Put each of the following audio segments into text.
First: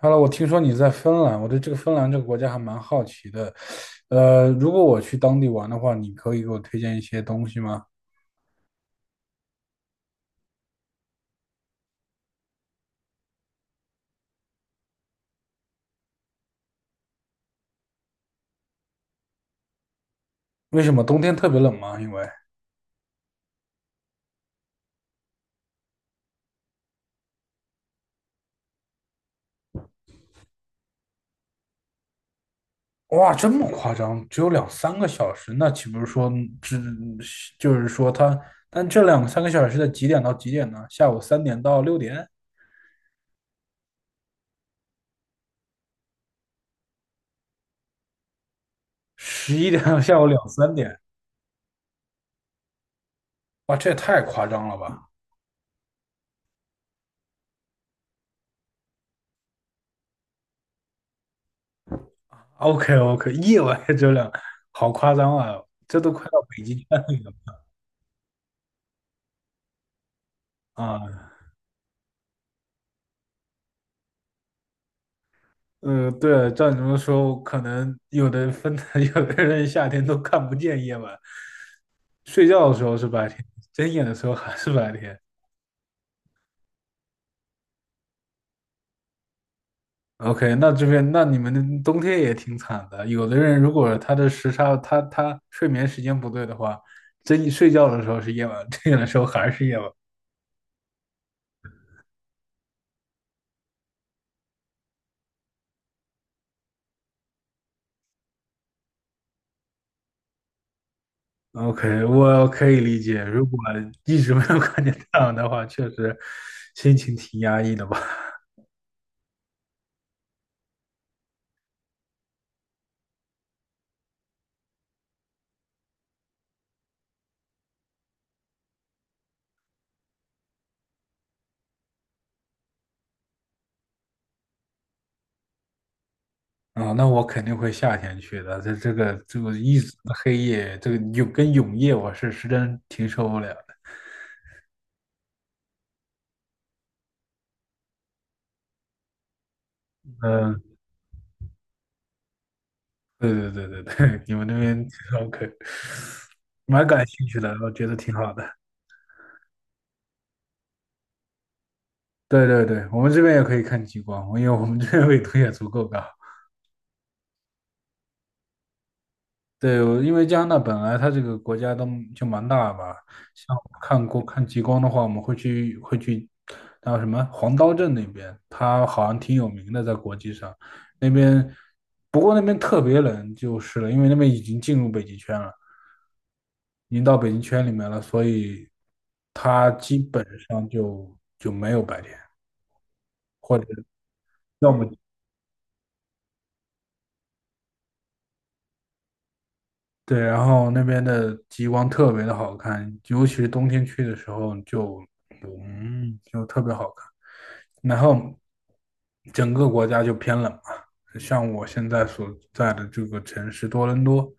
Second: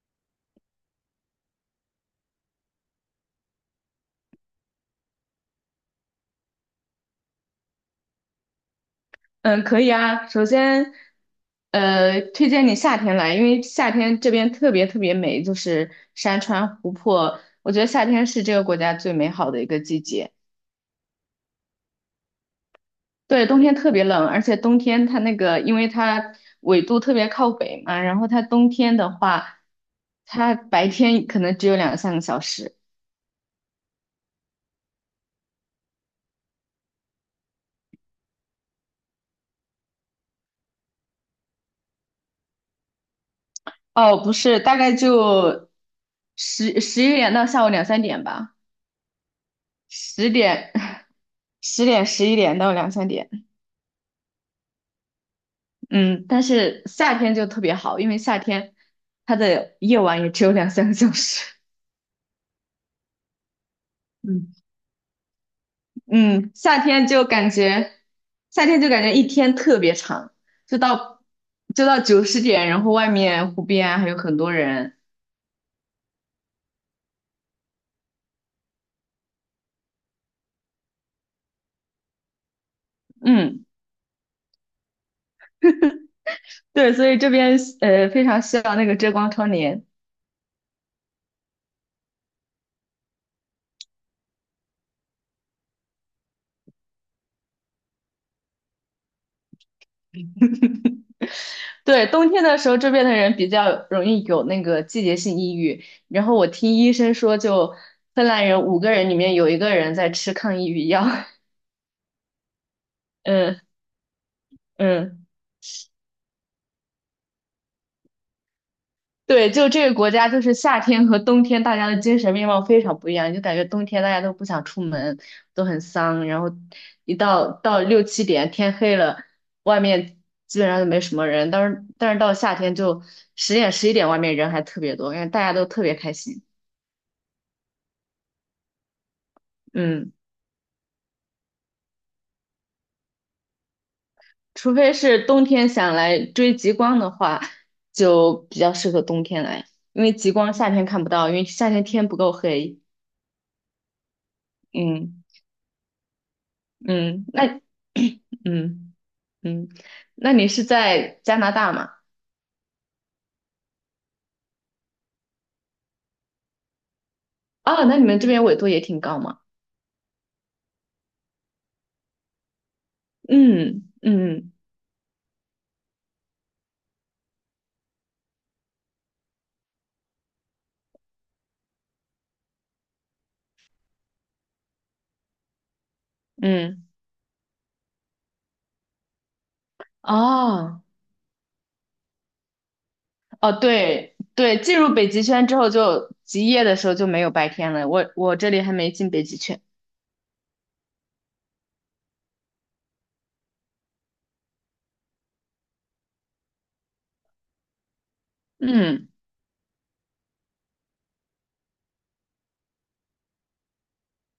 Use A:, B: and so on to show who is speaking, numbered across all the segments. A: 哈喽，我听说你在芬兰，我对这个芬兰这个国家还蛮好奇的。如果我去当地玩的话，你可以给我推荐一些东西吗？
B: 嗯，可以啊。首先，推荐你夏天来，因为夏天这边特别特别美，就是山川湖泊。我觉得夏天是这个国家最美好的一个季节。
A: 为什么冬天特别冷吗？因为
B: 对，冬天特别冷，而且冬天它那个，因为它纬度特别靠北嘛，然后它冬天的话，它白天可能只有两三个小时。
A: 哇，这么夸张，只有两三个小时，那岂不是说只就是说它？但这两三个小时在几点到几点呢？下午三点到6点，
B: 哦，不是，大概就十十一点到下午两三点吧，
A: 11点到下午
B: 十
A: 两三
B: 点
A: 点，
B: 十点十一点到两三点。
A: 哇，这也太夸张了吧
B: 嗯，但是夏天就特别好，因为夏天它的夜晚也只有两三个小时。
A: ？OK OK，夜晚也只有 两，
B: 嗯，
A: 好夸张啊，这都快到
B: 嗯，
A: 北极
B: 夏
A: 圈
B: 天
A: 里
B: 就
A: 了
B: 感觉，夏天就感觉一天特别长，就到
A: 啊！
B: 就到九十点，然后外面湖边还有很多人。
A: 对，照你这么说，可能有的分的，有的人夏天都看不见夜晚，睡觉的时候是白天，
B: 嗯，
A: 睁眼的时候还是白天。
B: 对，所以这边非常需要那个遮光窗帘。
A: OK，那这边那你们的冬天也挺惨的，有的人如果他的时差，他睡眠时间不对的话，睡觉的时候是夜晚，睁眼的时候还是夜晚。
B: 对，冬天的时候这边的人比较容易有那个季节性抑郁，然后我听医生说，就芬兰人五个人里面有一个人在吃抗抑郁药。
A: OK，我可以理解，如果 一直没有看见太
B: 嗯，
A: 阳的话，确实心情挺压抑的吧。
B: 对，就这个国家，就是夏天和冬天，大家的精神面貌非常不一样。就感觉冬天大家都不想出门，都很丧，然后一到六七点天黑了，外面基本上就没什么人。但是到夏天就十点十一点，外面人还特别多，因为大家都特别开心。
A: 啊，那我肯定会夏天去的。这个一直
B: 嗯，
A: 的黑夜，这个永夜，我是实在挺受不了的。
B: 除非是冬天想来追极光的话，就比较适合冬天来，因为极光
A: 嗯，
B: 夏天看不到，因为夏天天不够黑。
A: 对对对对对，你们那边
B: 嗯。
A: OK，蛮感
B: 嗯，
A: 兴趣的，
B: 那
A: 我觉得挺好的。
B: 嗯嗯，那你是在加拿大吗？
A: 对对对，我们这边也可以看极光，因为我们这边纬度也足够高。
B: 哦，那你们这边纬度也挺高嘛？
A: 对，我因为加拿大本来它这个国家都就蛮大吧，像我
B: 嗯
A: 看
B: 嗯
A: 极光的话，我们会去，还有什么黄刀镇那边，它好像挺有名的，在国际上那边，不过那边特别冷就是了，因为那边已经进入北极圈了，
B: 嗯，
A: 已经到北极圈里面了，所以它基本上
B: 哦
A: 就没有白天，
B: 哦，
A: 或者
B: 对对，
A: 要
B: 进
A: 么
B: 入北极圈之后就极夜的时候就没有白天了。我这里还没进北极圈。
A: 对，然后那边的极光特别的好看，尤其是冬天去的时候就特别好看。然后
B: 嗯，
A: 整个国家就偏冷嘛，像我现在所在的这个城市多伦多，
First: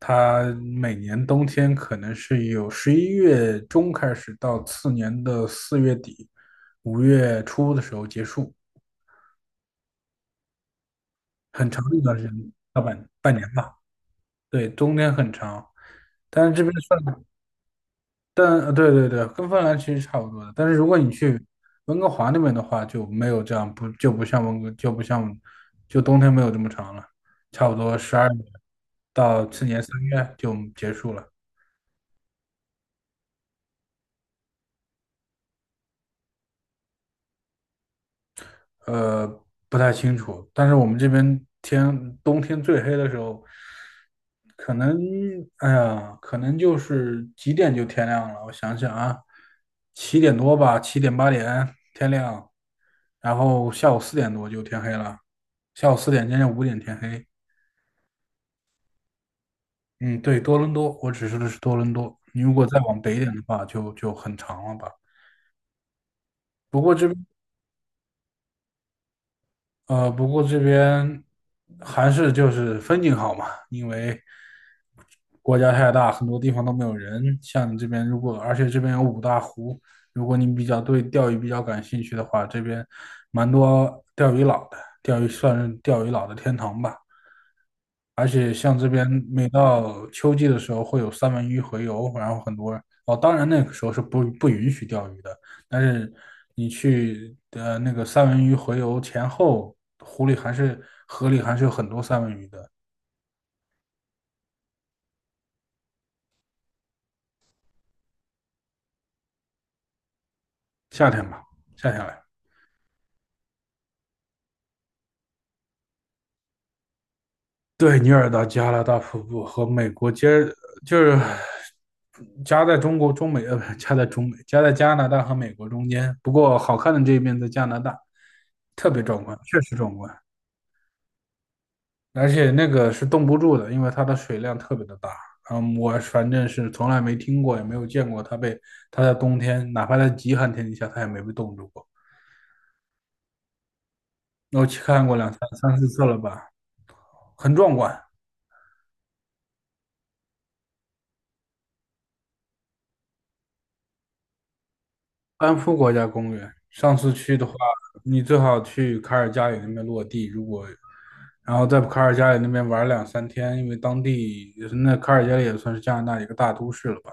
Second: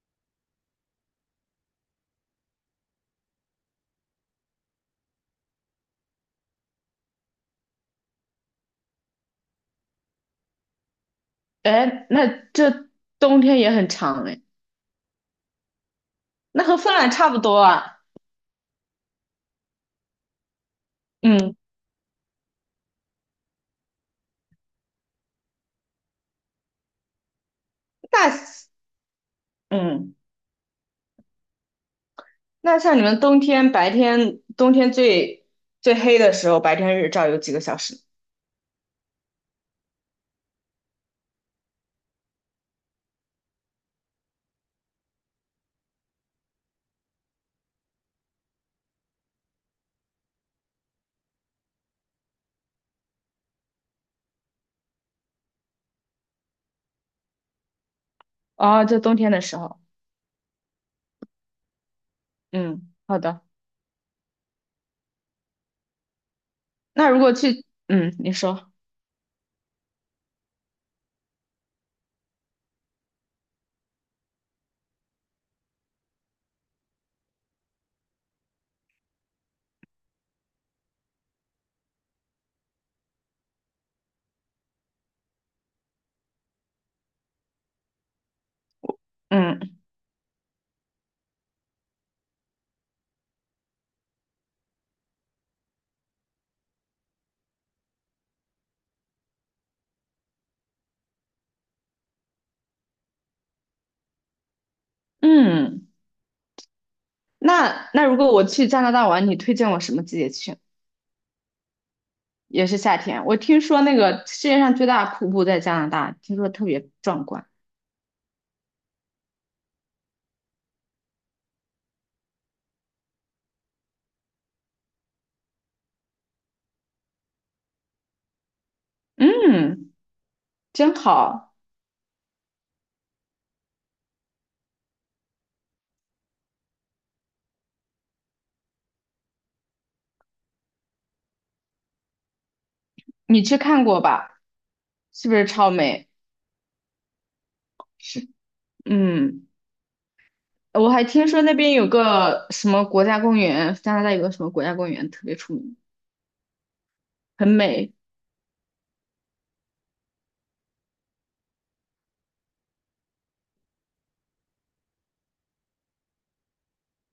A: 它每年冬天可能是有11月中开始到次年的4月底、5月初的时候结束，很长的一
B: 哎，
A: 段时
B: 那
A: 间，大
B: 这
A: 半
B: 冬
A: 年
B: 天也
A: 吧。
B: 很长哎，
A: 对，冬天很长，但是这
B: 那
A: 边
B: 和芬兰
A: 算。
B: 差不多啊。
A: 但对对对，跟芬兰其实差不多的。但是如果你去
B: 嗯，
A: 温哥华那边的话，就没有这样，不就不像温哥，就不像，就冬天没有这么长了，差不多十二
B: 那
A: 月到次年三
B: 嗯，
A: 月就结束了。
B: 那像你们冬天白天冬天最最黑的时候，白天日照有几个小时？
A: 呃，不太清楚，但是我们这边冬天最黑的时候，可能，哎呀，可能就是几点就天亮了。我想想啊，七点多吧，七点八点天亮，然后下午四点多就天黑了，下午四点将近5点天黑。
B: 哦，就冬天的时候，
A: 嗯，对，多伦多，我说的是多伦多。你如果再
B: 嗯，
A: 往北一
B: 好
A: 点的
B: 的。
A: 话，就很长了吧。不过这
B: 那如
A: 边。
B: 果去，嗯，你说，
A: 不过这边还是就是风景好嘛，因为国家太大，很多地方都没有人。像你这边，而且这边有五大湖，如果你对钓鱼比较感兴趣的话，这边蛮多钓鱼佬的，钓鱼算是钓鱼佬的天堂吧。而且像这边每
B: 嗯
A: 到秋季的时候会有三文鱼洄游，然后很多哦，当然那个时候是不允许钓鱼的，但是你去那个三文鱼洄游前后，湖里还是河里还是有很多三文鱼的，
B: 嗯，那如果我去加拿大玩，你推荐我什么季节去？
A: 夏天吧，夏天来。
B: 也是夏天。我听说那个世界上最大的瀑布在加拿大，听说特别壮观。
A: 对，尼尔达加拉大瀑布和美国接就是夹在中国中美呃不是夹在中美夹在加拿大和美国中间，不过好看的这一面在加拿大，特别壮观，确实
B: 嗯，
A: 壮观。
B: 真好，
A: 而且那个是冻不住的，因为它的水量特别的大。嗯，我反正是从来没听过，也没有见过它在冬天，哪怕在极寒天气下，它也没被冻住过。
B: 你去看过吧？
A: 我去看过
B: 是
A: 两
B: 不
A: 三
B: 是超
A: 三四次
B: 美？
A: 了吧，很壮观。
B: 是，嗯，我还听说那边有个什么国家公园，加拿大有个什么国家公园特别出
A: 安夫
B: 名，
A: 国家公园，上次去的
B: 很
A: 话，
B: 美。
A: 你最好去卡尔加里那边落地。然后在卡尔加里那边玩了两三天，因为当地也是那卡尔加里也算是加拿大一个大都市了吧。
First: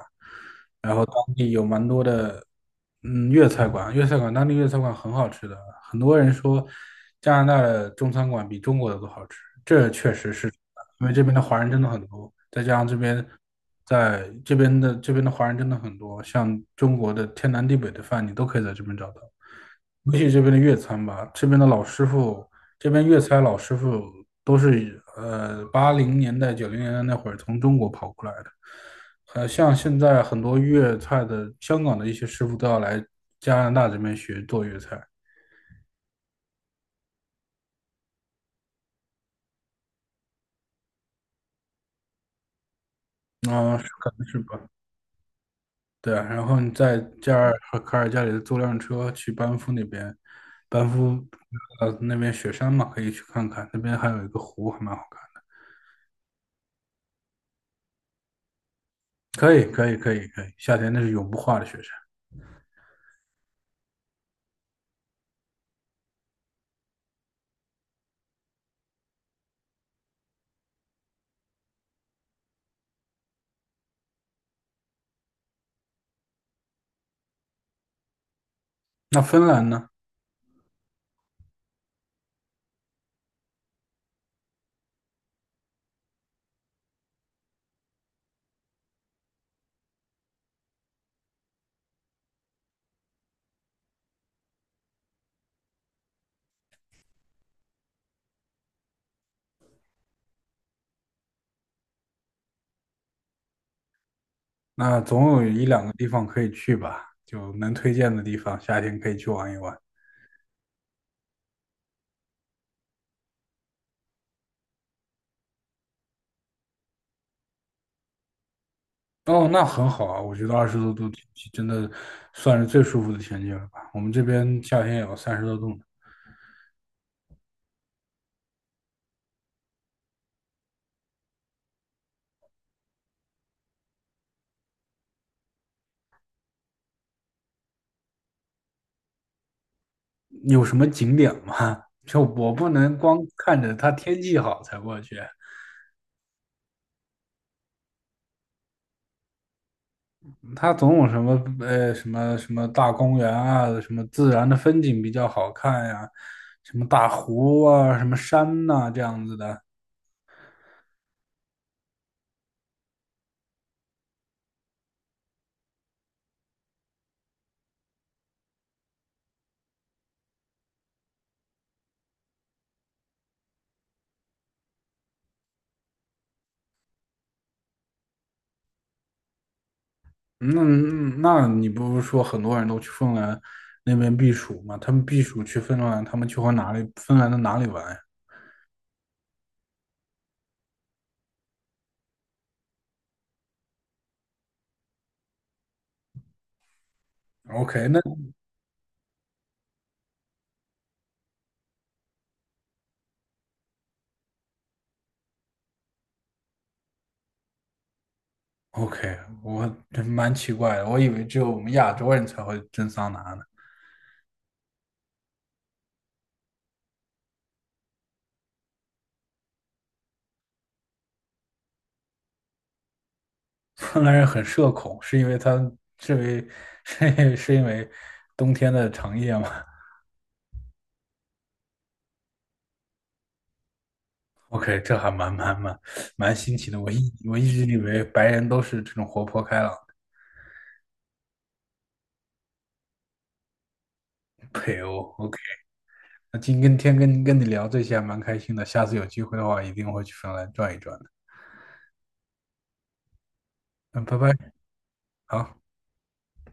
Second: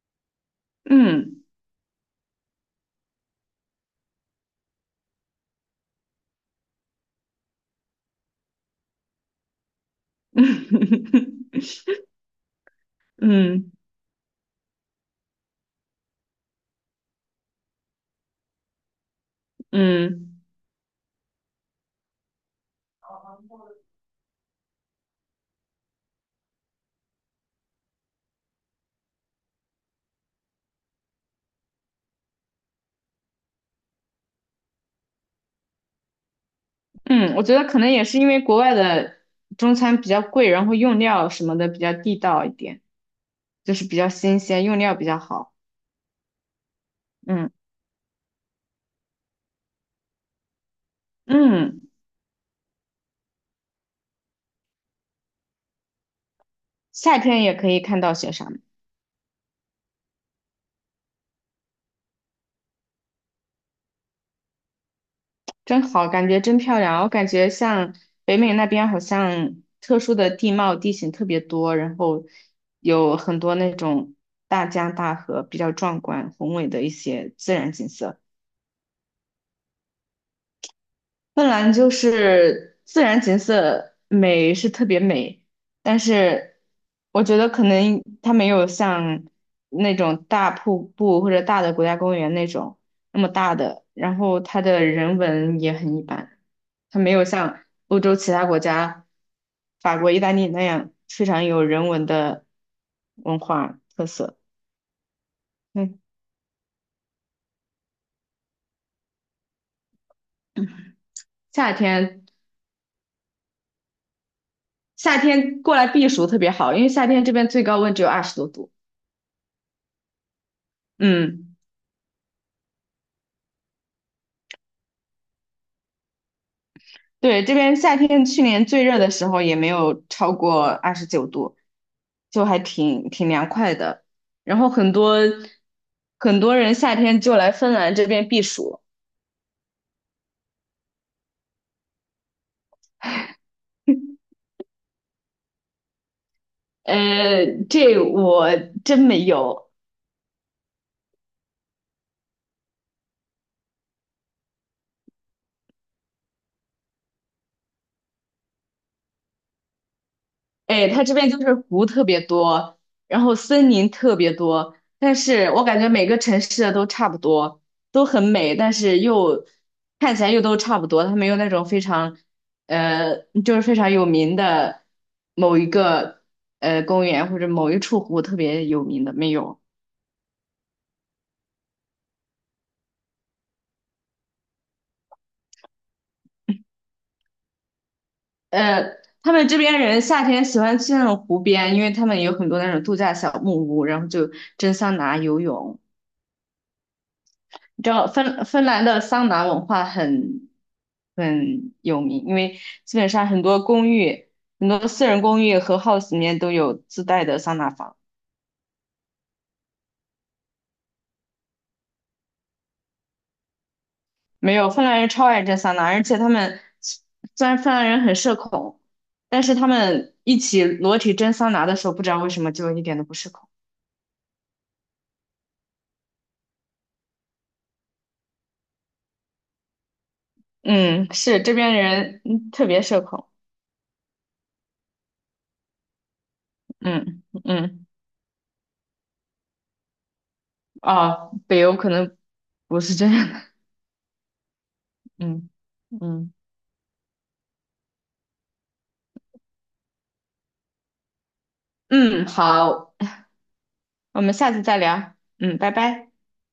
A: 然后当
B: 嗯
A: 地有蛮多的，嗯，粤菜馆，粤菜馆当地粤菜馆很好吃的，很多人说加拿大的中餐馆比中国的都好吃，这确实是，因为这边的华人 真的很多，再加上这边
B: 嗯
A: 在这边的这边的华人真的很多，像中国的天南地北的饭你都可以在这边找到。也许
B: 嗯。
A: 这边的粤餐吧，这边的老师傅，这边粤菜老师傅都是80年代、90年代那会儿从中国跑过来的。像现在很多粤菜的香港的一些师傅都要来加拿大这边学做粤菜，
B: 嗯，我觉得可能也是因为国外的中餐比较贵，然后用料什么的比较地道一点，就
A: 嗯、
B: 是比较
A: 可能是
B: 新
A: 吧？
B: 鲜，用料比较好。
A: 对啊，然后你在加
B: 嗯
A: 尔和卡尔加里租辆车去班夫那边，班夫
B: 嗯，
A: 那边雪山嘛，可以去看看，那边还有一个湖还蛮好看
B: 夏天也可以看到雪山，
A: 的。可以，可以，可以，可以，夏天那是永不化的雪山。
B: 真好，感觉真漂亮。我感觉像北美那边好像特殊的地貌地形特别多，然后有很多那种大江大河，比较壮观宏伟的一些自然景色。
A: 那芬兰呢？
B: 芬兰就是自然景色美是特别美，但是我觉得可能它没有像那种大瀑布或者大的国家公园那种那么大的，然后它的人文也很一般，它没有像欧洲其他国家，法国、意大利那样非常有人文的文化特色。
A: 那总有一两个
B: 嗯，
A: 地方可以去吧，就能推荐的地方，夏天可以去玩一玩。
B: 夏天夏天过来避暑特别好，因为夏天这边最高温只有二十多度。
A: 哦，那很好啊，我觉得20多度天气
B: 嗯。
A: 真的算是最舒服的天气了吧。我们这边夏天也有30多度呢，
B: 对，这边夏天去年最热的时候也没有超过二十九度，就还挺凉快的。然后很多很多人夏天就来芬兰这边避暑，
A: 有什么景点吗？就我不能光看着它天气好才过去，
B: 这我真没有。
A: 它总有什么什么什么大公园啊，什么自然的风景比较好看呀、什么大湖啊，什么山呐、这样子的。
B: 哎，它这边就是湖特别多，然后森林特别多，但是我感觉每个城市的都差不多，都很美，但是又看起来又都差不多，它没有那种非常，呃，就是非常有名的某一个公园或者某一处湖特别有名的没有。
A: 那你不是说很多人都去芬兰那边避暑吗？他们避暑去芬兰，他们去和哪里芬兰的哪里玩呀
B: 呃，他们这边人夏天喜欢去那种湖边，因为他们有很多那种度假小木屋，然后就蒸桑拿、游泳。你
A: ？OK，
B: 知
A: 那
B: 道芬兰的桑拿文化很有名，因为基本上很多公寓、很多私人公寓和 house 里面都有自带的桑拿房。
A: OK，我真蛮奇怪的，我以为只有我们亚洲人才会蒸桑拿呢。
B: 没有，芬兰人超爱蒸桑拿，而且他们虽然芬兰人很社恐，但是他们一起裸体蒸桑拿的时候，不知道为什么就一点都不社恐。
A: 芬兰人很社恐，是因为他是因为 是因为冬天的长夜吗
B: 嗯，是这边人特别社恐。
A: ？OK，这还蛮新奇的。我一
B: 嗯
A: 我一直以
B: 嗯，
A: 为白人都是这种活泼开朗的。
B: 啊，北欧可能不是这样的。
A: OK。
B: 嗯嗯
A: 那今跟天跟跟你聊这些还蛮开心的，下次有机会的话一定会去芬兰转一转的。
B: 嗯，好。
A: 嗯，拜
B: 我
A: 拜，
B: 们下次再聊。
A: 好。
B: 嗯，拜拜。